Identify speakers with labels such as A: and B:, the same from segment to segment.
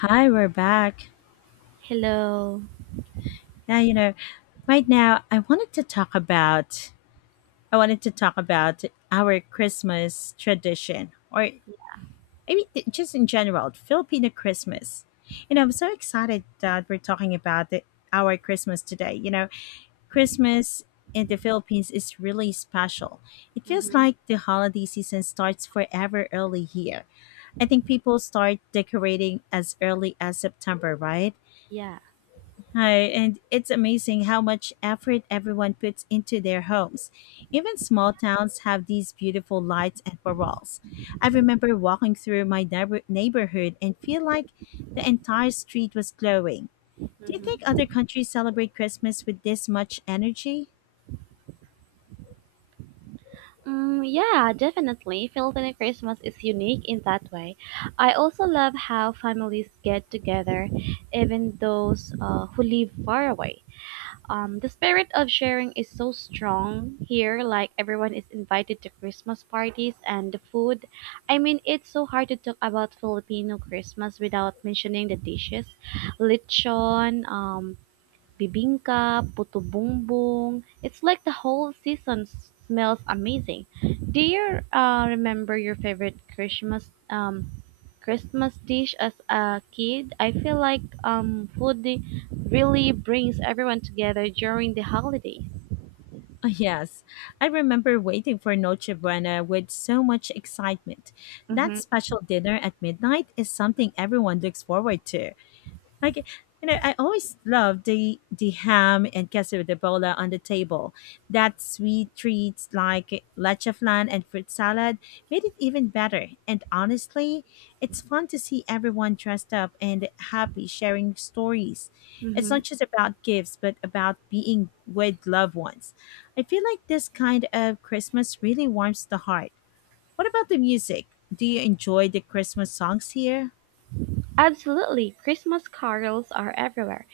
A: Hi, we're back.
B: Hello.
A: Yeah, right now I wanted to talk about I wanted to talk about our Christmas tradition, or I mean just in general, Filipino Christmas. I'm so excited that we're talking about our Christmas today. Christmas in the Philippines is really special. It feels like the holiday season starts forever early here. I think people start decorating as early as September, right?
B: Yeah.
A: Hi, and it's amazing how much effort everyone puts into their homes. Even small towns have these beautiful lights and murals. I remember walking through my neighborhood and feel like the entire street was glowing. Do you think
B: Mhm.
A: other countries celebrate Christmas with this much energy?
B: Yeah, definitely. Filipino Christmas is unique in that way. I also love how families get together, even those who live far away. The spirit of sharing is so strong here, like everyone is invited to Christmas parties and the food. I mean, it's so hard to talk about Filipino Christmas without mentioning the dishes. Lechon, bibingka, puto bongbong. It's like the whole smells amazing. Do you remember your favorite Christmas dish as a kid? I feel like food really brings everyone together during the holidays.
A: Oh, yes, I remember waiting for Noche Buena with so much excitement. That
B: Mhm.
A: special dinner at midnight is something everyone looks forward to. Like, I always love the ham and queso de bola on the table. That sweet treats like leche flan and fruit salad made it even better. And honestly, it's fun to see everyone dressed up and happy sharing stories. It's
B: Mhm.
A: not just about gifts, but about being with loved ones. I feel like this kind of Christmas really warms the heart. What about the music? Do you enjoy the Christmas songs here?
B: Absolutely. Christmas carols are everywhere,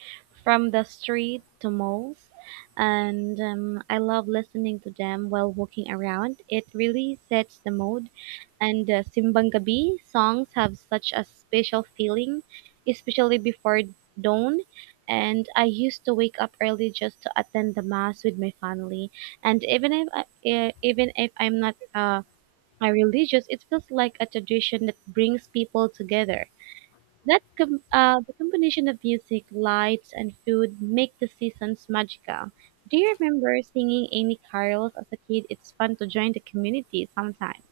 B: from the street to malls, and I love listening to them while walking around. It really sets the mood, and Simbang Gabi songs have such a special feeling, especially before dawn. And I used to wake up early just to attend the mass with my family. And even if I'm not a religious, it feels like a tradition that brings people together. The combination of music, lights, and food make the seasons magical. Do you remember singing any carols as a kid? It's fun to join the community sometimes.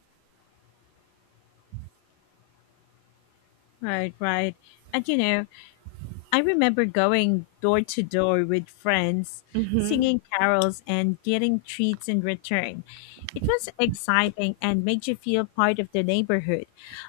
A: Right, right. And I remember going door to door with friends,
B: Mm-hmm.
A: singing carols, and getting treats in return. It was exciting and made you feel part of the neighborhood.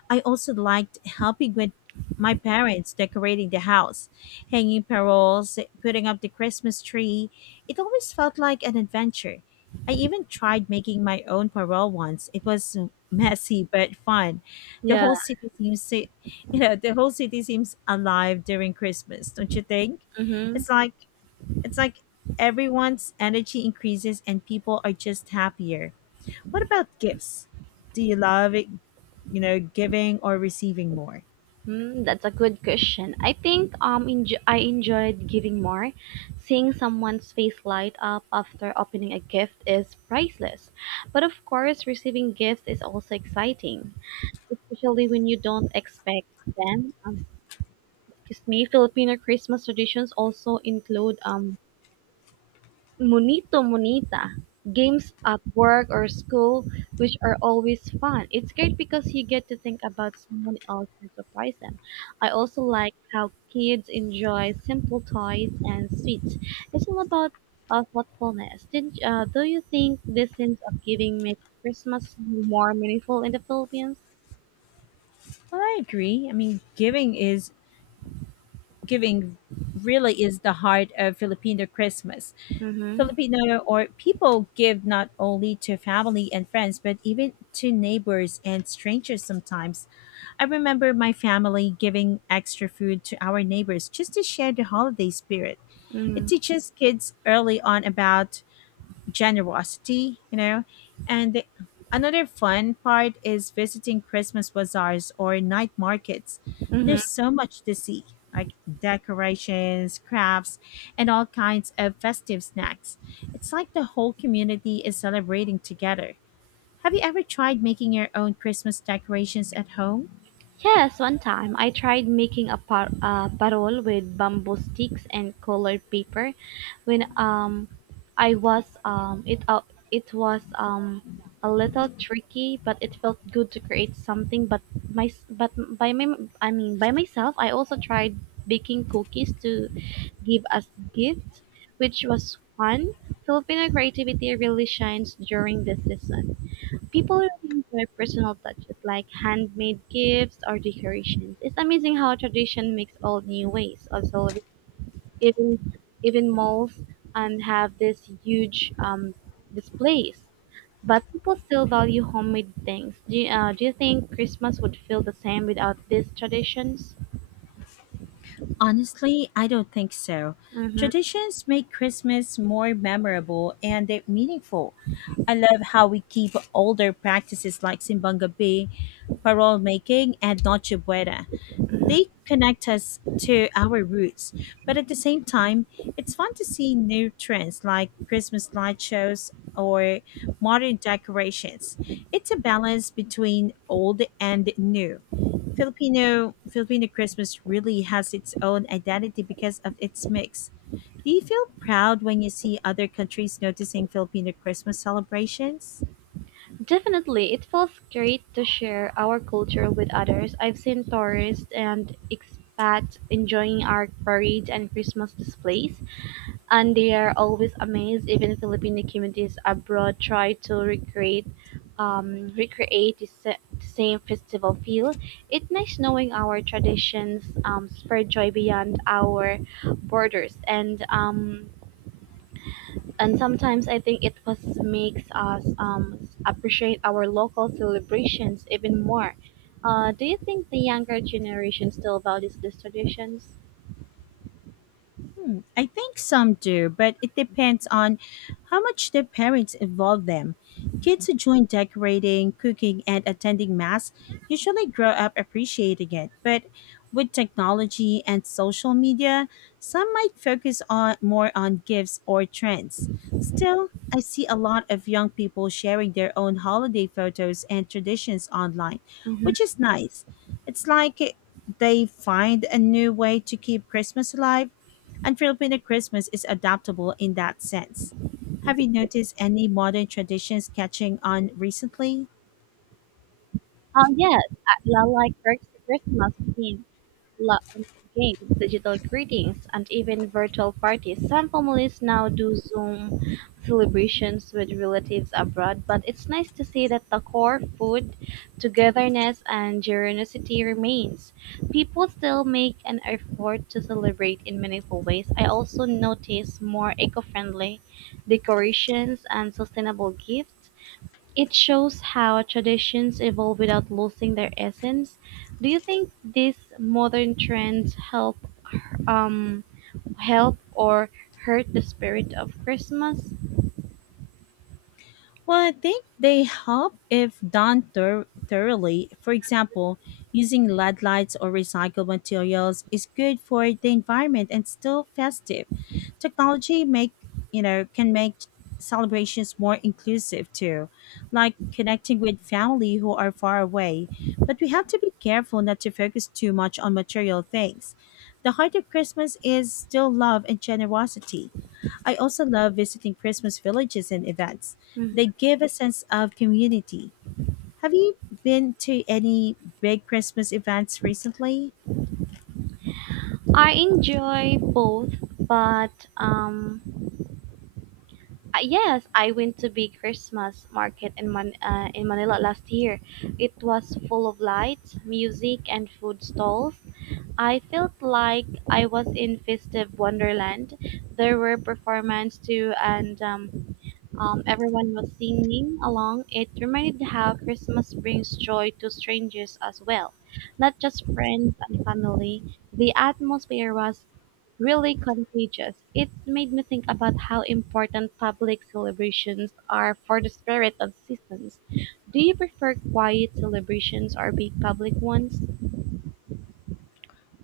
A: I also liked helping with my parents decorating the house, hanging paroles, putting up the Christmas tree. It always felt like an adventure. I even tried making my own parole once. It was messy but fun. The
B: Yeah,
A: whole city seems so the whole city seems alive during Christmas, don't you think?
B: mm-hmm.
A: It's like it's like everyone's energy increases and people are just happier. What about gifts? Do you love it, giving or receiving more?
B: That's a good question. I think I enjoyed giving more. Seeing someone's face light up after opening a gift is priceless. But of course, receiving gifts is also exciting, especially when you don't expect them. May Filipino Christmas traditions also include "munito munita" games at work or school, which are always fun. It's great because you get to think about someone else and surprise them. I also like how kids enjoy simple toys and sweets. It's all about thoughtfulness. Do you think this sense of giving makes Christmas more meaningful in the Philippines?
A: Well, I agree. I mean, giving really is the heart of Filipino Christmas.
B: Mm-hmm.
A: Filipino or People give not only to family and friends, but even to neighbors and strangers sometimes. I remember my family giving extra food to our neighbors just to share the holiday spirit. It
B: Mm-hmm.
A: teaches kids early on about generosity, you know. And another fun part is visiting Christmas bazaars or night markets.
B: Mm-hmm.
A: There's so much to see, like decorations, crafts, and all kinds of festive snacks. It's like the whole community is celebrating together. Have you ever tried making your own Christmas decorations at home?
B: Yes, one time I tried making a parol with bamboo sticks and colored paper. When I was it up, it was a little tricky, but it felt good to create something. But my s- but by my I mean by myself, I also tried baking cookies to give as gifts, which was fun. Filipino creativity really shines during this season. People really enjoy personal touches like handmade gifts or decorations. It's amazing how tradition makes all new ways of celebrating. Even malls have this huge displays, but people still value homemade things. Do you think Christmas would feel the same without these traditions?
A: Honestly, I don't think so.
B: Mm-hmm.
A: Traditions make Christmas more memorable and they're meaningful. I love how we keep older practices like Simbang Gabi, parole making, and Noche Buena. They connect us to our roots, but at the same time, it's fun to see new trends like Christmas light shows or modern decorations. It's a balance between old and new. Filipino Christmas really has its own identity because of its mix. Do you feel proud when you see other countries noticing Filipino Christmas celebrations?
B: Definitely, it feels great to share our culture with others. I've seen tourists and expats enjoying our parades and Christmas displays, and they are always amazed. Even Filipino communities abroad try to recreate the same festival feel. It's nice knowing our traditions spread joy beyond our borders, and sometimes I think it was makes us appreciate our local celebrations even more. Do you think the younger generation still values these traditions?
A: Hmm, I think some do, but it depends on how much their parents involve them. Kids who join decorating, cooking, and attending mass usually grow up appreciating it, but with technology and social media, some might focus on more on gifts or trends. Still, I see a lot of young people sharing their own holiday photos and traditions online,
B: Hmm.
A: which is nice. It's like they find a new way to keep Christmas alive, and Filipino Christmas is adaptable in that sense. Have you noticed any modern traditions catching on recently?
B: Yes, I like Christmas theme. la- Games, digital greetings, and even virtual parties. Some families now do Zoom celebrations with relatives abroad, but it's nice to see that the core food, togetherness, and generosity remains. People still make an effort to celebrate in meaningful ways. I also notice more eco friendly decorations and sustainable gifts. It shows how traditions evolve without losing their essence. Do you think these modern trends um help or hurt the spirit of Christmas?
A: Well, I think they help if done thoroughly. For example, using LED lights or recycled materials is good for the environment and still festive. Technology make you know can make celebrations more inclusive too, like connecting with family who are far away. But we have to be careful not to focus too much on material things. The heart of Christmas is still love and generosity. I also love visiting Christmas villages and events.
B: Mm.
A: They give a sense of community. Have you been to any big Christmas events recently?
B: I enjoy both, but yes, I went to big Christmas market in in Manila last year. It was full of lights, music, and food stalls. I felt like I was in festive wonderland. There were performances too, and everyone was singing along. It reminded how Christmas brings joy to strangers as well, not just friends and family. The atmosphere was really contagious. It made me think about how important public celebrations are for the spirit of seasons. Do you prefer quiet celebrations or big public ones?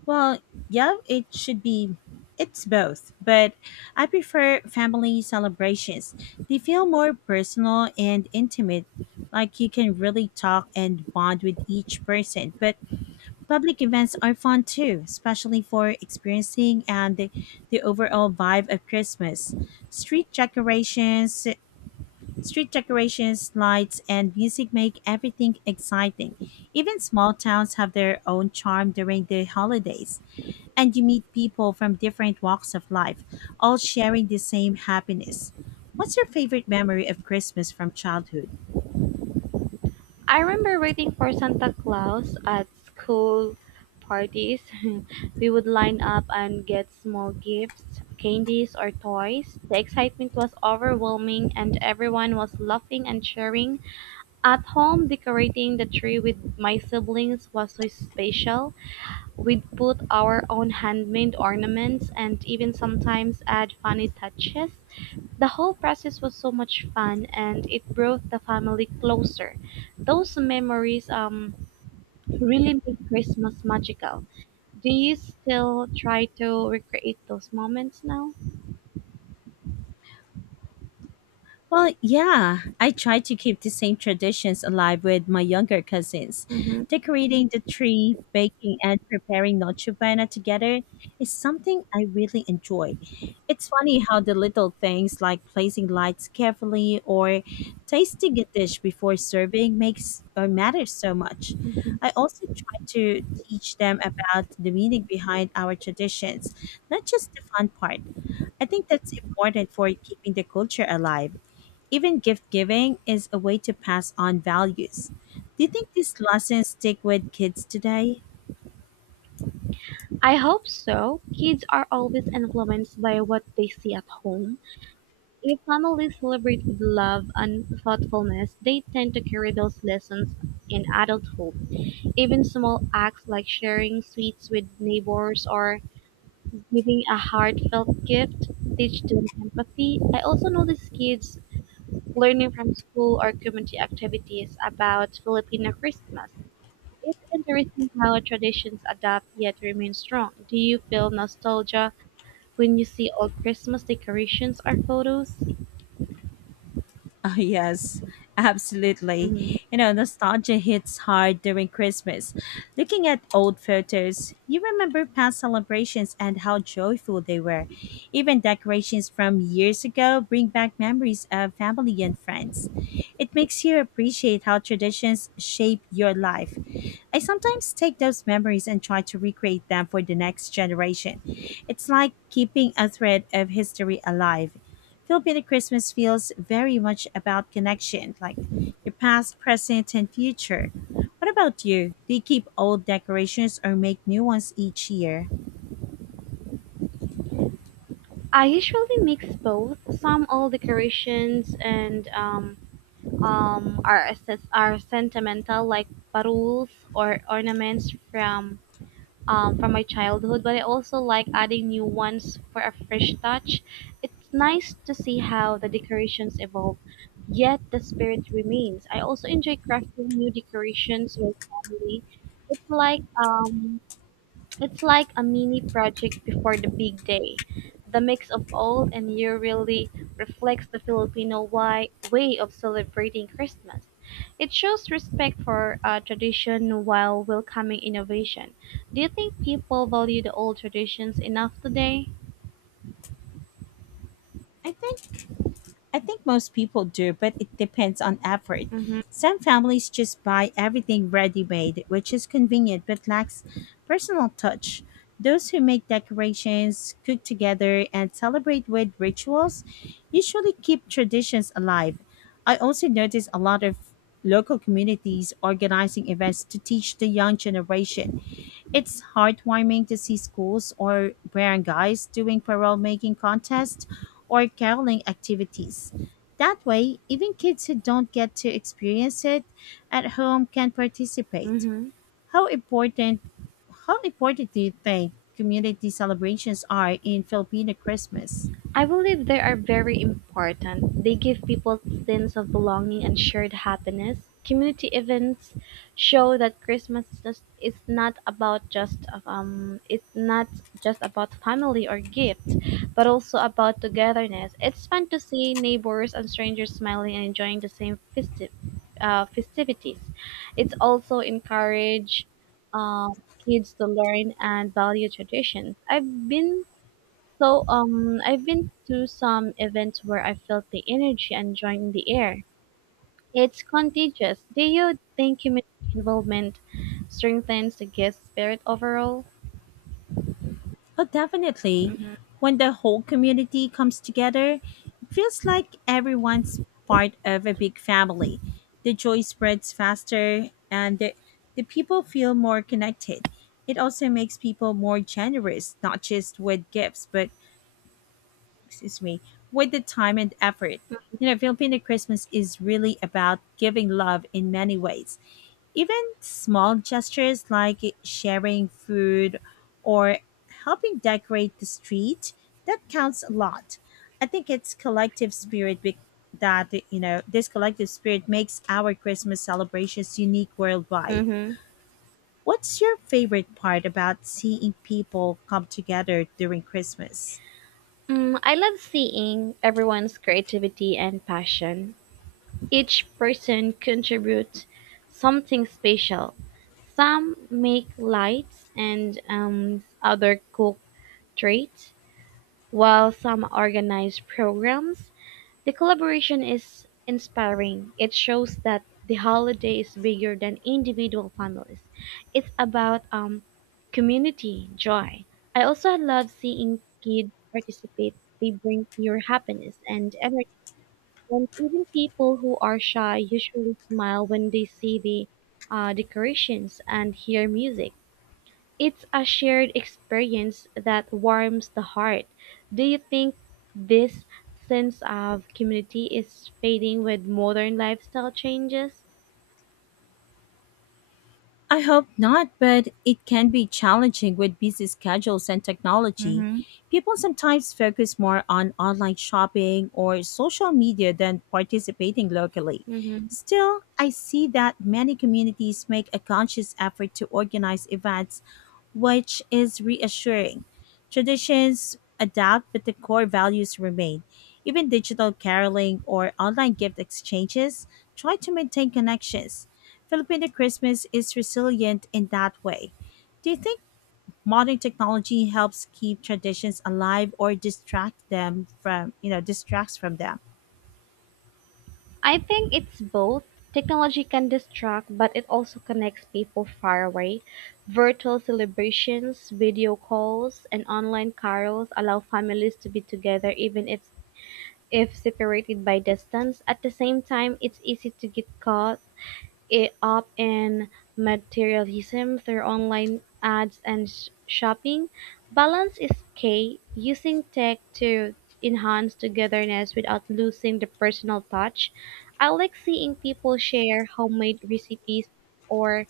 A: Well, yeah, it should be. It's both, but I prefer family celebrations. They feel more personal and intimate, like you can really talk and bond with each person. But public events are fun too, especially for experiencing and the overall vibe of Christmas. Street decorations, Street decorations, lights, and music make everything exciting. Even small towns have their own charm during the holidays, and you meet people from different walks of life, all sharing the same happiness. What's your favorite memory of Christmas from childhood?
B: I remember waiting for Santa Claus at school parties. We would line up and get small gifts, candies, or toys. The excitement was overwhelming, and everyone was laughing and cheering. At home, decorating the tree with my siblings was so special. We'd put our own handmade ornaments and even sometimes add funny touches. The whole process was so much fun and it brought the family closer. Those memories really make Christmas magical. Do you still try to recreate those moments now?
A: Well, yeah, I try to keep the same traditions alive with my younger cousins.
B: Hmm.
A: Decorating the tree, baking, and preparing Noche Buena together is something I really enjoy. It's funny how the little things like placing lights carefully or tasting a dish before serving makes or matters so much. I also try to teach them about the meaning behind our traditions, not just the fun part. I think that's important for keeping the culture alive. Even gift giving is a way to pass on values. Do you think these lessons stick with kids today?
B: I hope so. Kids are always influenced by what they see at home. If families celebrate with love and thoughtfulness, they tend to carry those lessons in adulthood. Even small acts like sharing sweets with neighbors or giving a heartfelt gift, teach them empathy. I also notice kids learning from school or community activities about Filipino Christmas. It's interesting how traditions adapt yet remain strong. Do you feel nostalgia when you see old Christmas decorations or photos?
A: Oh, yes, absolutely.
B: Hmm.
A: You know, nostalgia hits hard during Christmas. Looking at old photos, you remember past celebrations and how joyful they were. Even decorations from years ago bring back memories of family and friends. It makes you appreciate how traditions shape your life. I sometimes take those memories and try to recreate them for the next generation. It's like keeping a thread of history alive. Filipino Christmas feels very much about connection, like your past, present, and future. What about you? Do you keep old decorations or make new ones each year?
B: I usually mix both. Some old decorations and are sentimental, like barules or ornaments from my childhood, but I also like adding new ones for a fresh touch. It's nice to see how the decorations evolve, yet the spirit remains. I also enjoy crafting new decorations with family. It's like um, it's like a mini project before the big day. The mix of old and new really reflects the way of celebrating Christmas. It shows respect for tradition while welcoming innovation. Do you think people value the old traditions enough today?
A: I think I think most people do, but it depends on effort.
B: Mm-hmm.
A: Some families just buy everything ready made, which is convenient but lacks personal touch. Those who make decorations, cook together, and celebrate with rituals usually keep traditions alive. I also notice a lot of local communities organizing events to teach the young generation. It's heartwarming to see schools or barangays doing parole making contests or caroling activities. That way, even kids who don't get to experience it at home can participate.
B: Mm-hmm.
A: How important how important do you think community celebrations are in Filipino Christmas?
B: I believe they are very important. They give people sense of belonging and shared happiness. Community events show that is not about just it's not just about family or gifts, but also about togetherness. It's fun to see neighbors and strangers smiling and enjoying the same festive festivities. It's also encourage uh, kids to learn and value traditions. I've been to some events where I felt the energy and joy in the air. It's contagious. Do you think community involvement strengthens the guest spirit overall?
A: Oh, definitely. When the whole community comes together, it feels like everyone's part of a big family. The joy spreads faster, and the people feel more connected. It also makes people more generous, not just with gifts, but, excuse me, with the time and effort. You know, Filipino Christmas is really about giving love in many ways. Even small gestures like sharing food or helping decorate the street, that counts a lot. I think it's collective spirit be- that, you know, this collective spirit makes our Christmas celebrations unique worldwide.
B: Mm-hmm.
A: What's your favorite part about seeing people come together during Christmas?
B: Mm, I love seeing everyone's creativity and passion. Each person contributes something special. Some make lights and other cook treats, while some organize programs. The collaboration is inspiring, it shows that the holiday is bigger than individual families. It's about community joy. I also love seeing kids participate. They bring pure happiness and energy. And even people who are shy usually smile when they see the decorations and hear music. It's a shared experience that warms the heart. Do you think this sense of community is fading with modern lifestyle changes?
A: I hope not, but it can be challenging with busy schedules and technology.
B: Hmm.
A: People sometimes focus more on online shopping or social media than participating locally.
B: Mm-hmm.
A: Still, I see that many communities make a conscious effort to organize events, which is reassuring. Traditions adapt, but the core values remain. Even digital caroling or online gift exchanges try to maintain connections. Filipino Christmas is resilient in that way. Do you think modern technology helps keep traditions alive or distract them from, you know, distracts from them?
B: I think it's both. Technology can distract, but it also connects people far away. Virtual celebrations, video calls, and online carols allow families to be together even if separated by distance. At the same time, it's easy to get up in materialism through online ads and shopping. Balance is key, using tech to enhance togetherness without losing the personal touch. I like seeing people share homemade recipes or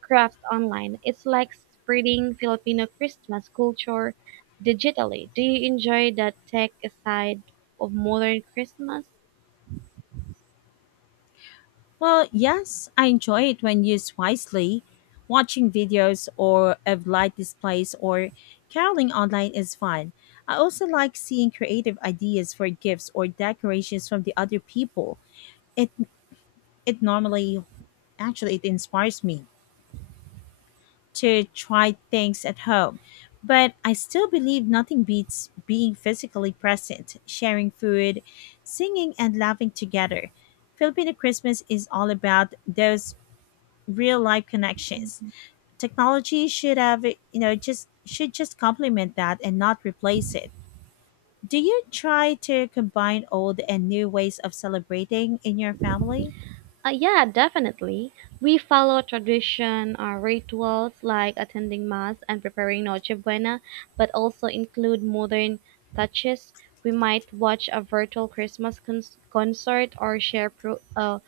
B: crafts online. It's like spreading Filipino Christmas culture digitally. Do you enjoy the tech side of modern Christmas?
A: Well, yes, I enjoy it when used wisely. Watching videos or of light displays or caroling online is fun. I also like seeing creative ideas for gifts or decorations from the other people. It it normally actually it inspires me to try things at home. But I still believe nothing beats being physically present, sharing food, singing, and laughing together. Filipino Christmas is all about those real life connections. Technology should have, you know, just should just complement that and not replace it. Do you try to combine old and new ways of celebrating in your family?
B: Yeah, definitely. We follow tradition or rituals like attending mass and preparing Noche Buena, but also include modern touches. We might watch a virtual concert or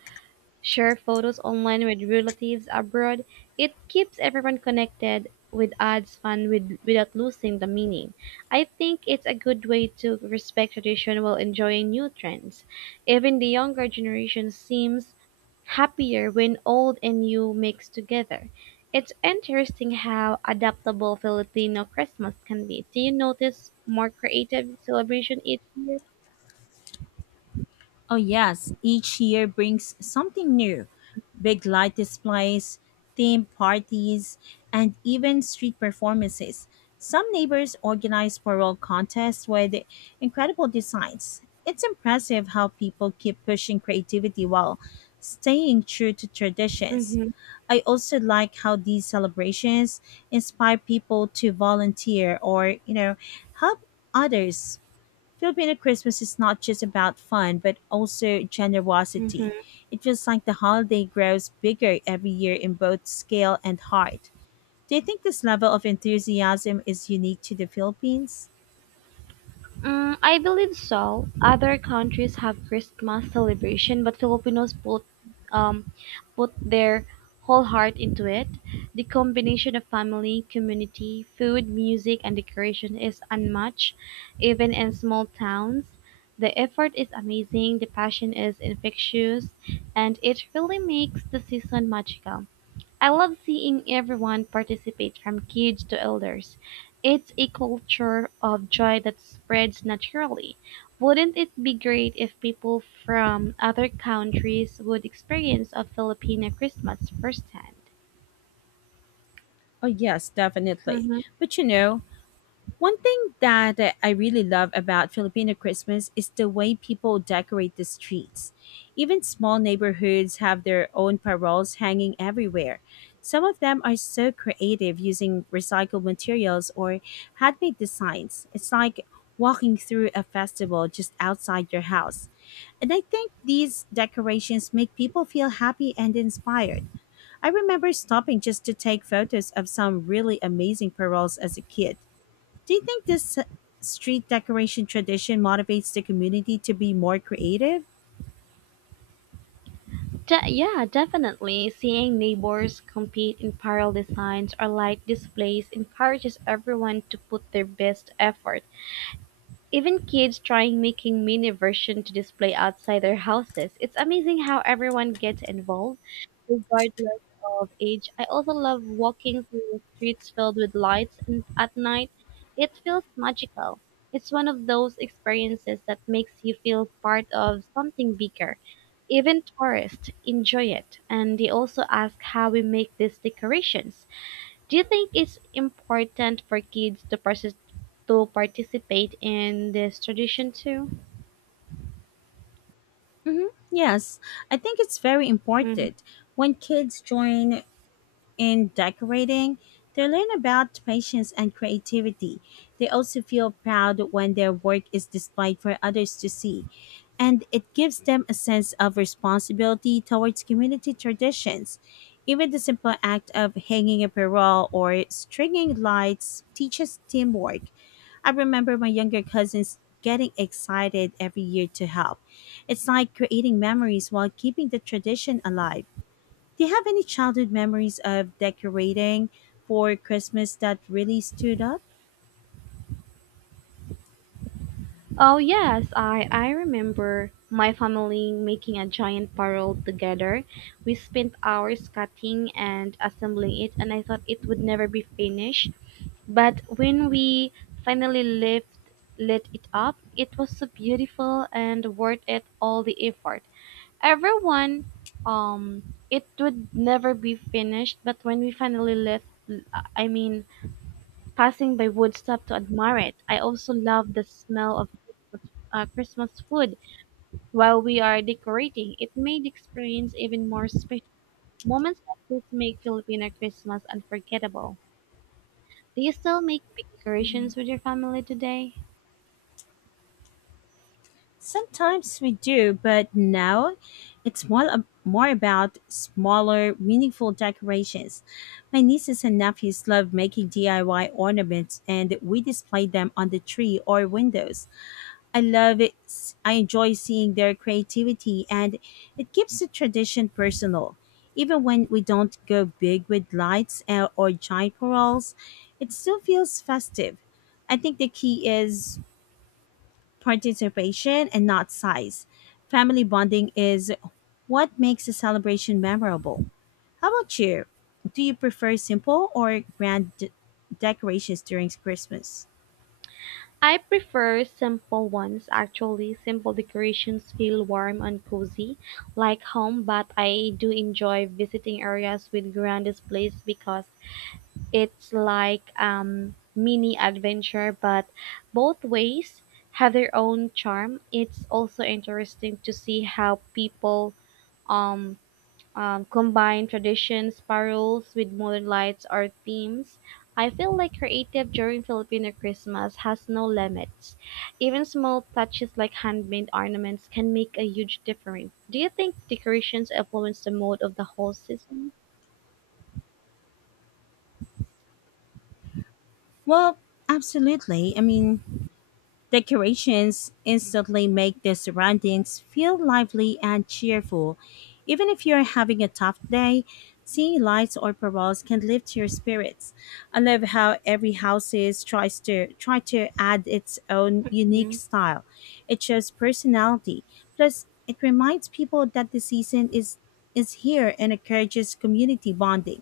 B: share photos online with relatives abroad. It keeps everyone connected with adds fun with, without losing the meaning. I think it's a good way to respect tradition while enjoying new trends. Even the younger generation seems happier when old and new mix together. It's interesting how adaptable Filipino Christmas can be. Do you notice more creative celebration each year?
A: Oh, yes, each year brings something new: big light displays, theme parties, and even street performances. Some neighbors organize floral contests with incredible designs. It's impressive how people keep pushing creativity while staying true to traditions.
B: Mm-hmm,
A: I also like how these celebrations inspire people to volunteer or help others. Filipino Christmas is not just about fun, but also
B: mm-hmm.
A: generosity. It feels like the holiday grows bigger every year in both scale and heart. Do you think this level of enthusiasm is unique to the Philippines?
B: Mm, I believe so. Other countries have Christmas celebration, but Filipinos um, put their whole heart into it. The combination of family, community, food, music, and decoration is unmatched, even in small towns. The effort is amazing, the passion is infectious, and it really makes the season magical. I love seeing everyone participate from kids to elders. It's a culture of joy that spreads naturally. Wouldn't it be great if people from other countries would experience a Filipino Christmas firsthand?
A: Oh, yes, definitely.
B: Hmm.
A: But one thing that I really love about Filipino Christmas is the way people decorate the streets. Even small neighborhoods have their own paroles hanging everywhere. Some of them are so creative, using recycled materials or handmade designs. It's like walking through a festival just outside your house. And I think these decorations make people feel happy and inspired. I remember stopping just to take photos of some really amazing paroles as a kid. Do you think this street decoration tradition motivates the community to be more creative?
B: Yeah, definitely. Seeing neighbors compete in parallel designs or light displays encourages everyone to put their best effort. Even kids trying making mini version to display outside their houses. It's amazing how everyone gets involved, regardless of age. I also love walking through the streets filled with lights and at night. It feels magical. It's one of those experiences that makes you feel part of something bigger. Even tourists enjoy it, and they also ask how we make these decorations. Do you think it's important for kids to to participate in this tradition too?
A: Yes, I think it's very
B: Mhm.
A: important. When kids join in decorating, they learn about patience and creativity. They also feel proud when their work is displayed for others to see, and it gives them a sense of responsibility towards community traditions. Even the simple act of hanging a parole or stringing lights teaches teamwork. I remember my younger cousins getting excited every year to help. It's like creating memories while keeping the tradition alive. Do you have any childhood memories of decorating for Christmas that really stood up?
B: Oh yes, I remember my family making a giant barrel together. We spent hours cutting and assembling it, and I thought it would never be finished. But when we finally lift, lit it up, it was so beautiful and worth it all the effort. Everyone um it would never be finished but when we finally left, I mean passing by woodstock to admire it. I also love the smell of Christmas food while we are decorating. It made the experience even more special. Moments like this make Filipino Christmas unforgettable. Do you still make big decorations with your family today?
A: Sometimes we do, but now it's more about smaller, meaningful decorations. My nieces and nephews love making DIY ornaments, and we display them on the tree or windows. I love it. I enjoy seeing their creativity, and it keeps the tradition personal. Even when we don't go big with lights or giant paroles, it still feels festive. I think the key is participation and not size. Family bonding is what makes a celebration memorable. How about you? Do you prefer simple or decorations during Christmas?
B: I prefer simple ones actually. Simple decorations feel warm and cozy, like home, but I do enjoy visiting areas with grand displays because it's like mini adventure, but both ways have their own charm. It's also interesting to see how people um combine tradition spirals with modern lights or themes. I feel like creative during Filipino Christmas has no limits. Even small touches like handmade ornaments can make a huge difference. Do you think decorations influence the mood of the whole season?
A: Well, absolutely. I mean, decorations instantly make the surroundings feel lively and cheerful. Even if you're having a tough day, seeing lights or paroles can lift your spirits. I love how every house is tries to try to add its own unique
B: Mhm.
A: style. It shows personality. Plus, it reminds people that the season is here and encourages community bonding.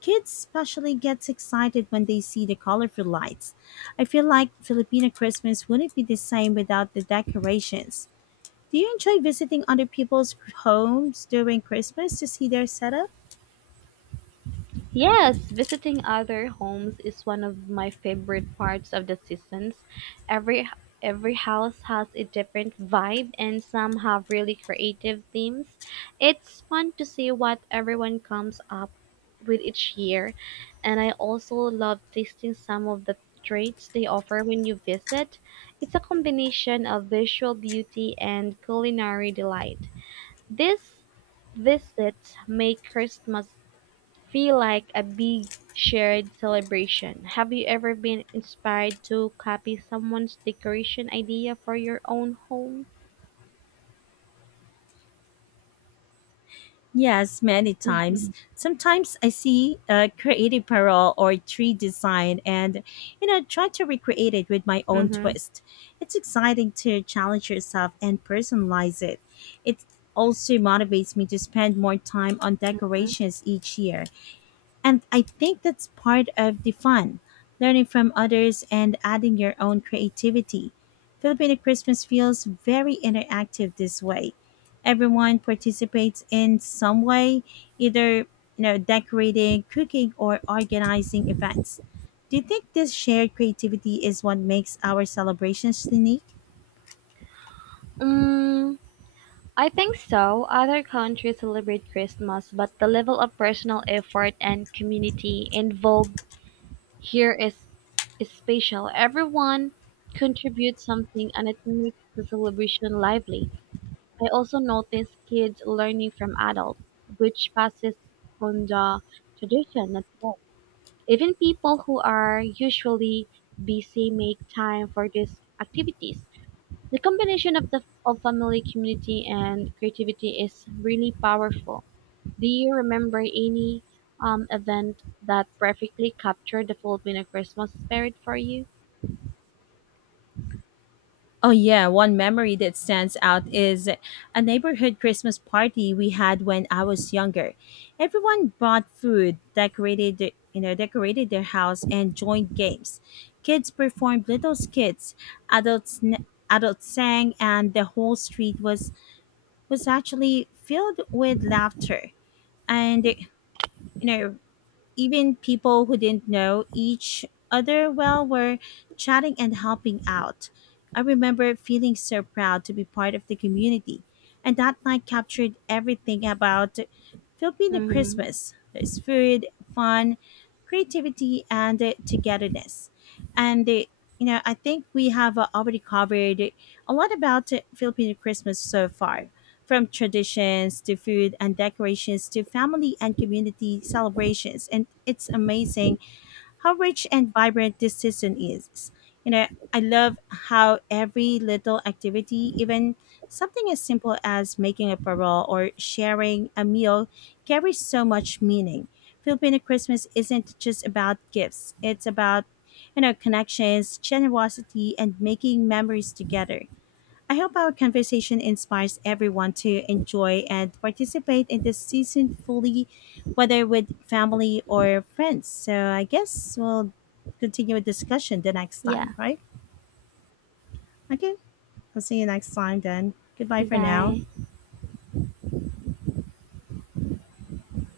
A: Kids especially gets excited when they see the colorful lights. I feel like Filipino Christmas wouldn't be the same without the decorations. Do you enjoy visiting other people's homes during Christmas to see their setup?
B: Yes, visiting other homes is one of my favorite parts of the seasons. Every every house has a different vibe and some have really creative themes. It's fun to see what everyone comes up with each year, and I also love tasting some of the treats they offer when you visit. It's a combination of visual beauty and culinary delight. This visits make Christmas feel like a big shared celebration. Have you ever been inspired to copy someone's decoration idea for your own home?
A: Yes, many times. Sometimes I see a creative parole or tree design and try to recreate it with my own
B: Mm-hmm.
A: twist. It's exciting to challenge yourself and personalize it. It also motivates me to spend more time on decorations each year. And I think that's part of the fun, learning from others and adding your own creativity. Filipino Christmas feels very interactive this way. Everyone participates in some way, either decorating, cooking, or organizing events. Do you think this shared creativity is what makes our celebrations unique?
B: Mm, I think so. Other countries celebrate Christmas, but the level of personal effort and community involved here is, is special. Everyone contributes something and it makes the celebration lively. I also notice kids learning from adults, which passes on the tradition as well. Even people who are usually busy make time for these activities. The combination of the of family, community, and creativity is really powerful. Do you remember any event that perfectly captured the Filipino Christmas spirit for you?
A: Oh yeah, one memory that stands out is a neighborhood Christmas party we had when I was younger. Everyone brought food, decorated their house and joined games. Kids performed little skits, adults n- adults sang, and the whole street was actually filled with laughter. And you know, even people who didn't know each other well were chatting and helping out. I remember feeling so proud to be part of the community, and that night captured everything about Filipino
B: Hmm.
A: Christmas. There's food, fun, creativity, and togetherness. And uh, I think we have already covered a lot about Filipino Christmas so far. From traditions to food and decorations to family and community celebrations. And it's amazing how rich and vibrant this season is. You know, I love how every little activity, even something as simple as making a parole or sharing a meal, carries so much meaning. Filipino Christmas isn't just about gifts, it's about connections, generosity, and making memories together. I hope our conversation inspires everyone to enjoy and participate in this season fully, whether with family or friends. So I guess we'll continue a discussion the next
B: Yeah.
A: time, right? Okay, I'll see you next time then. Goodbye for now.
B: Goodbye.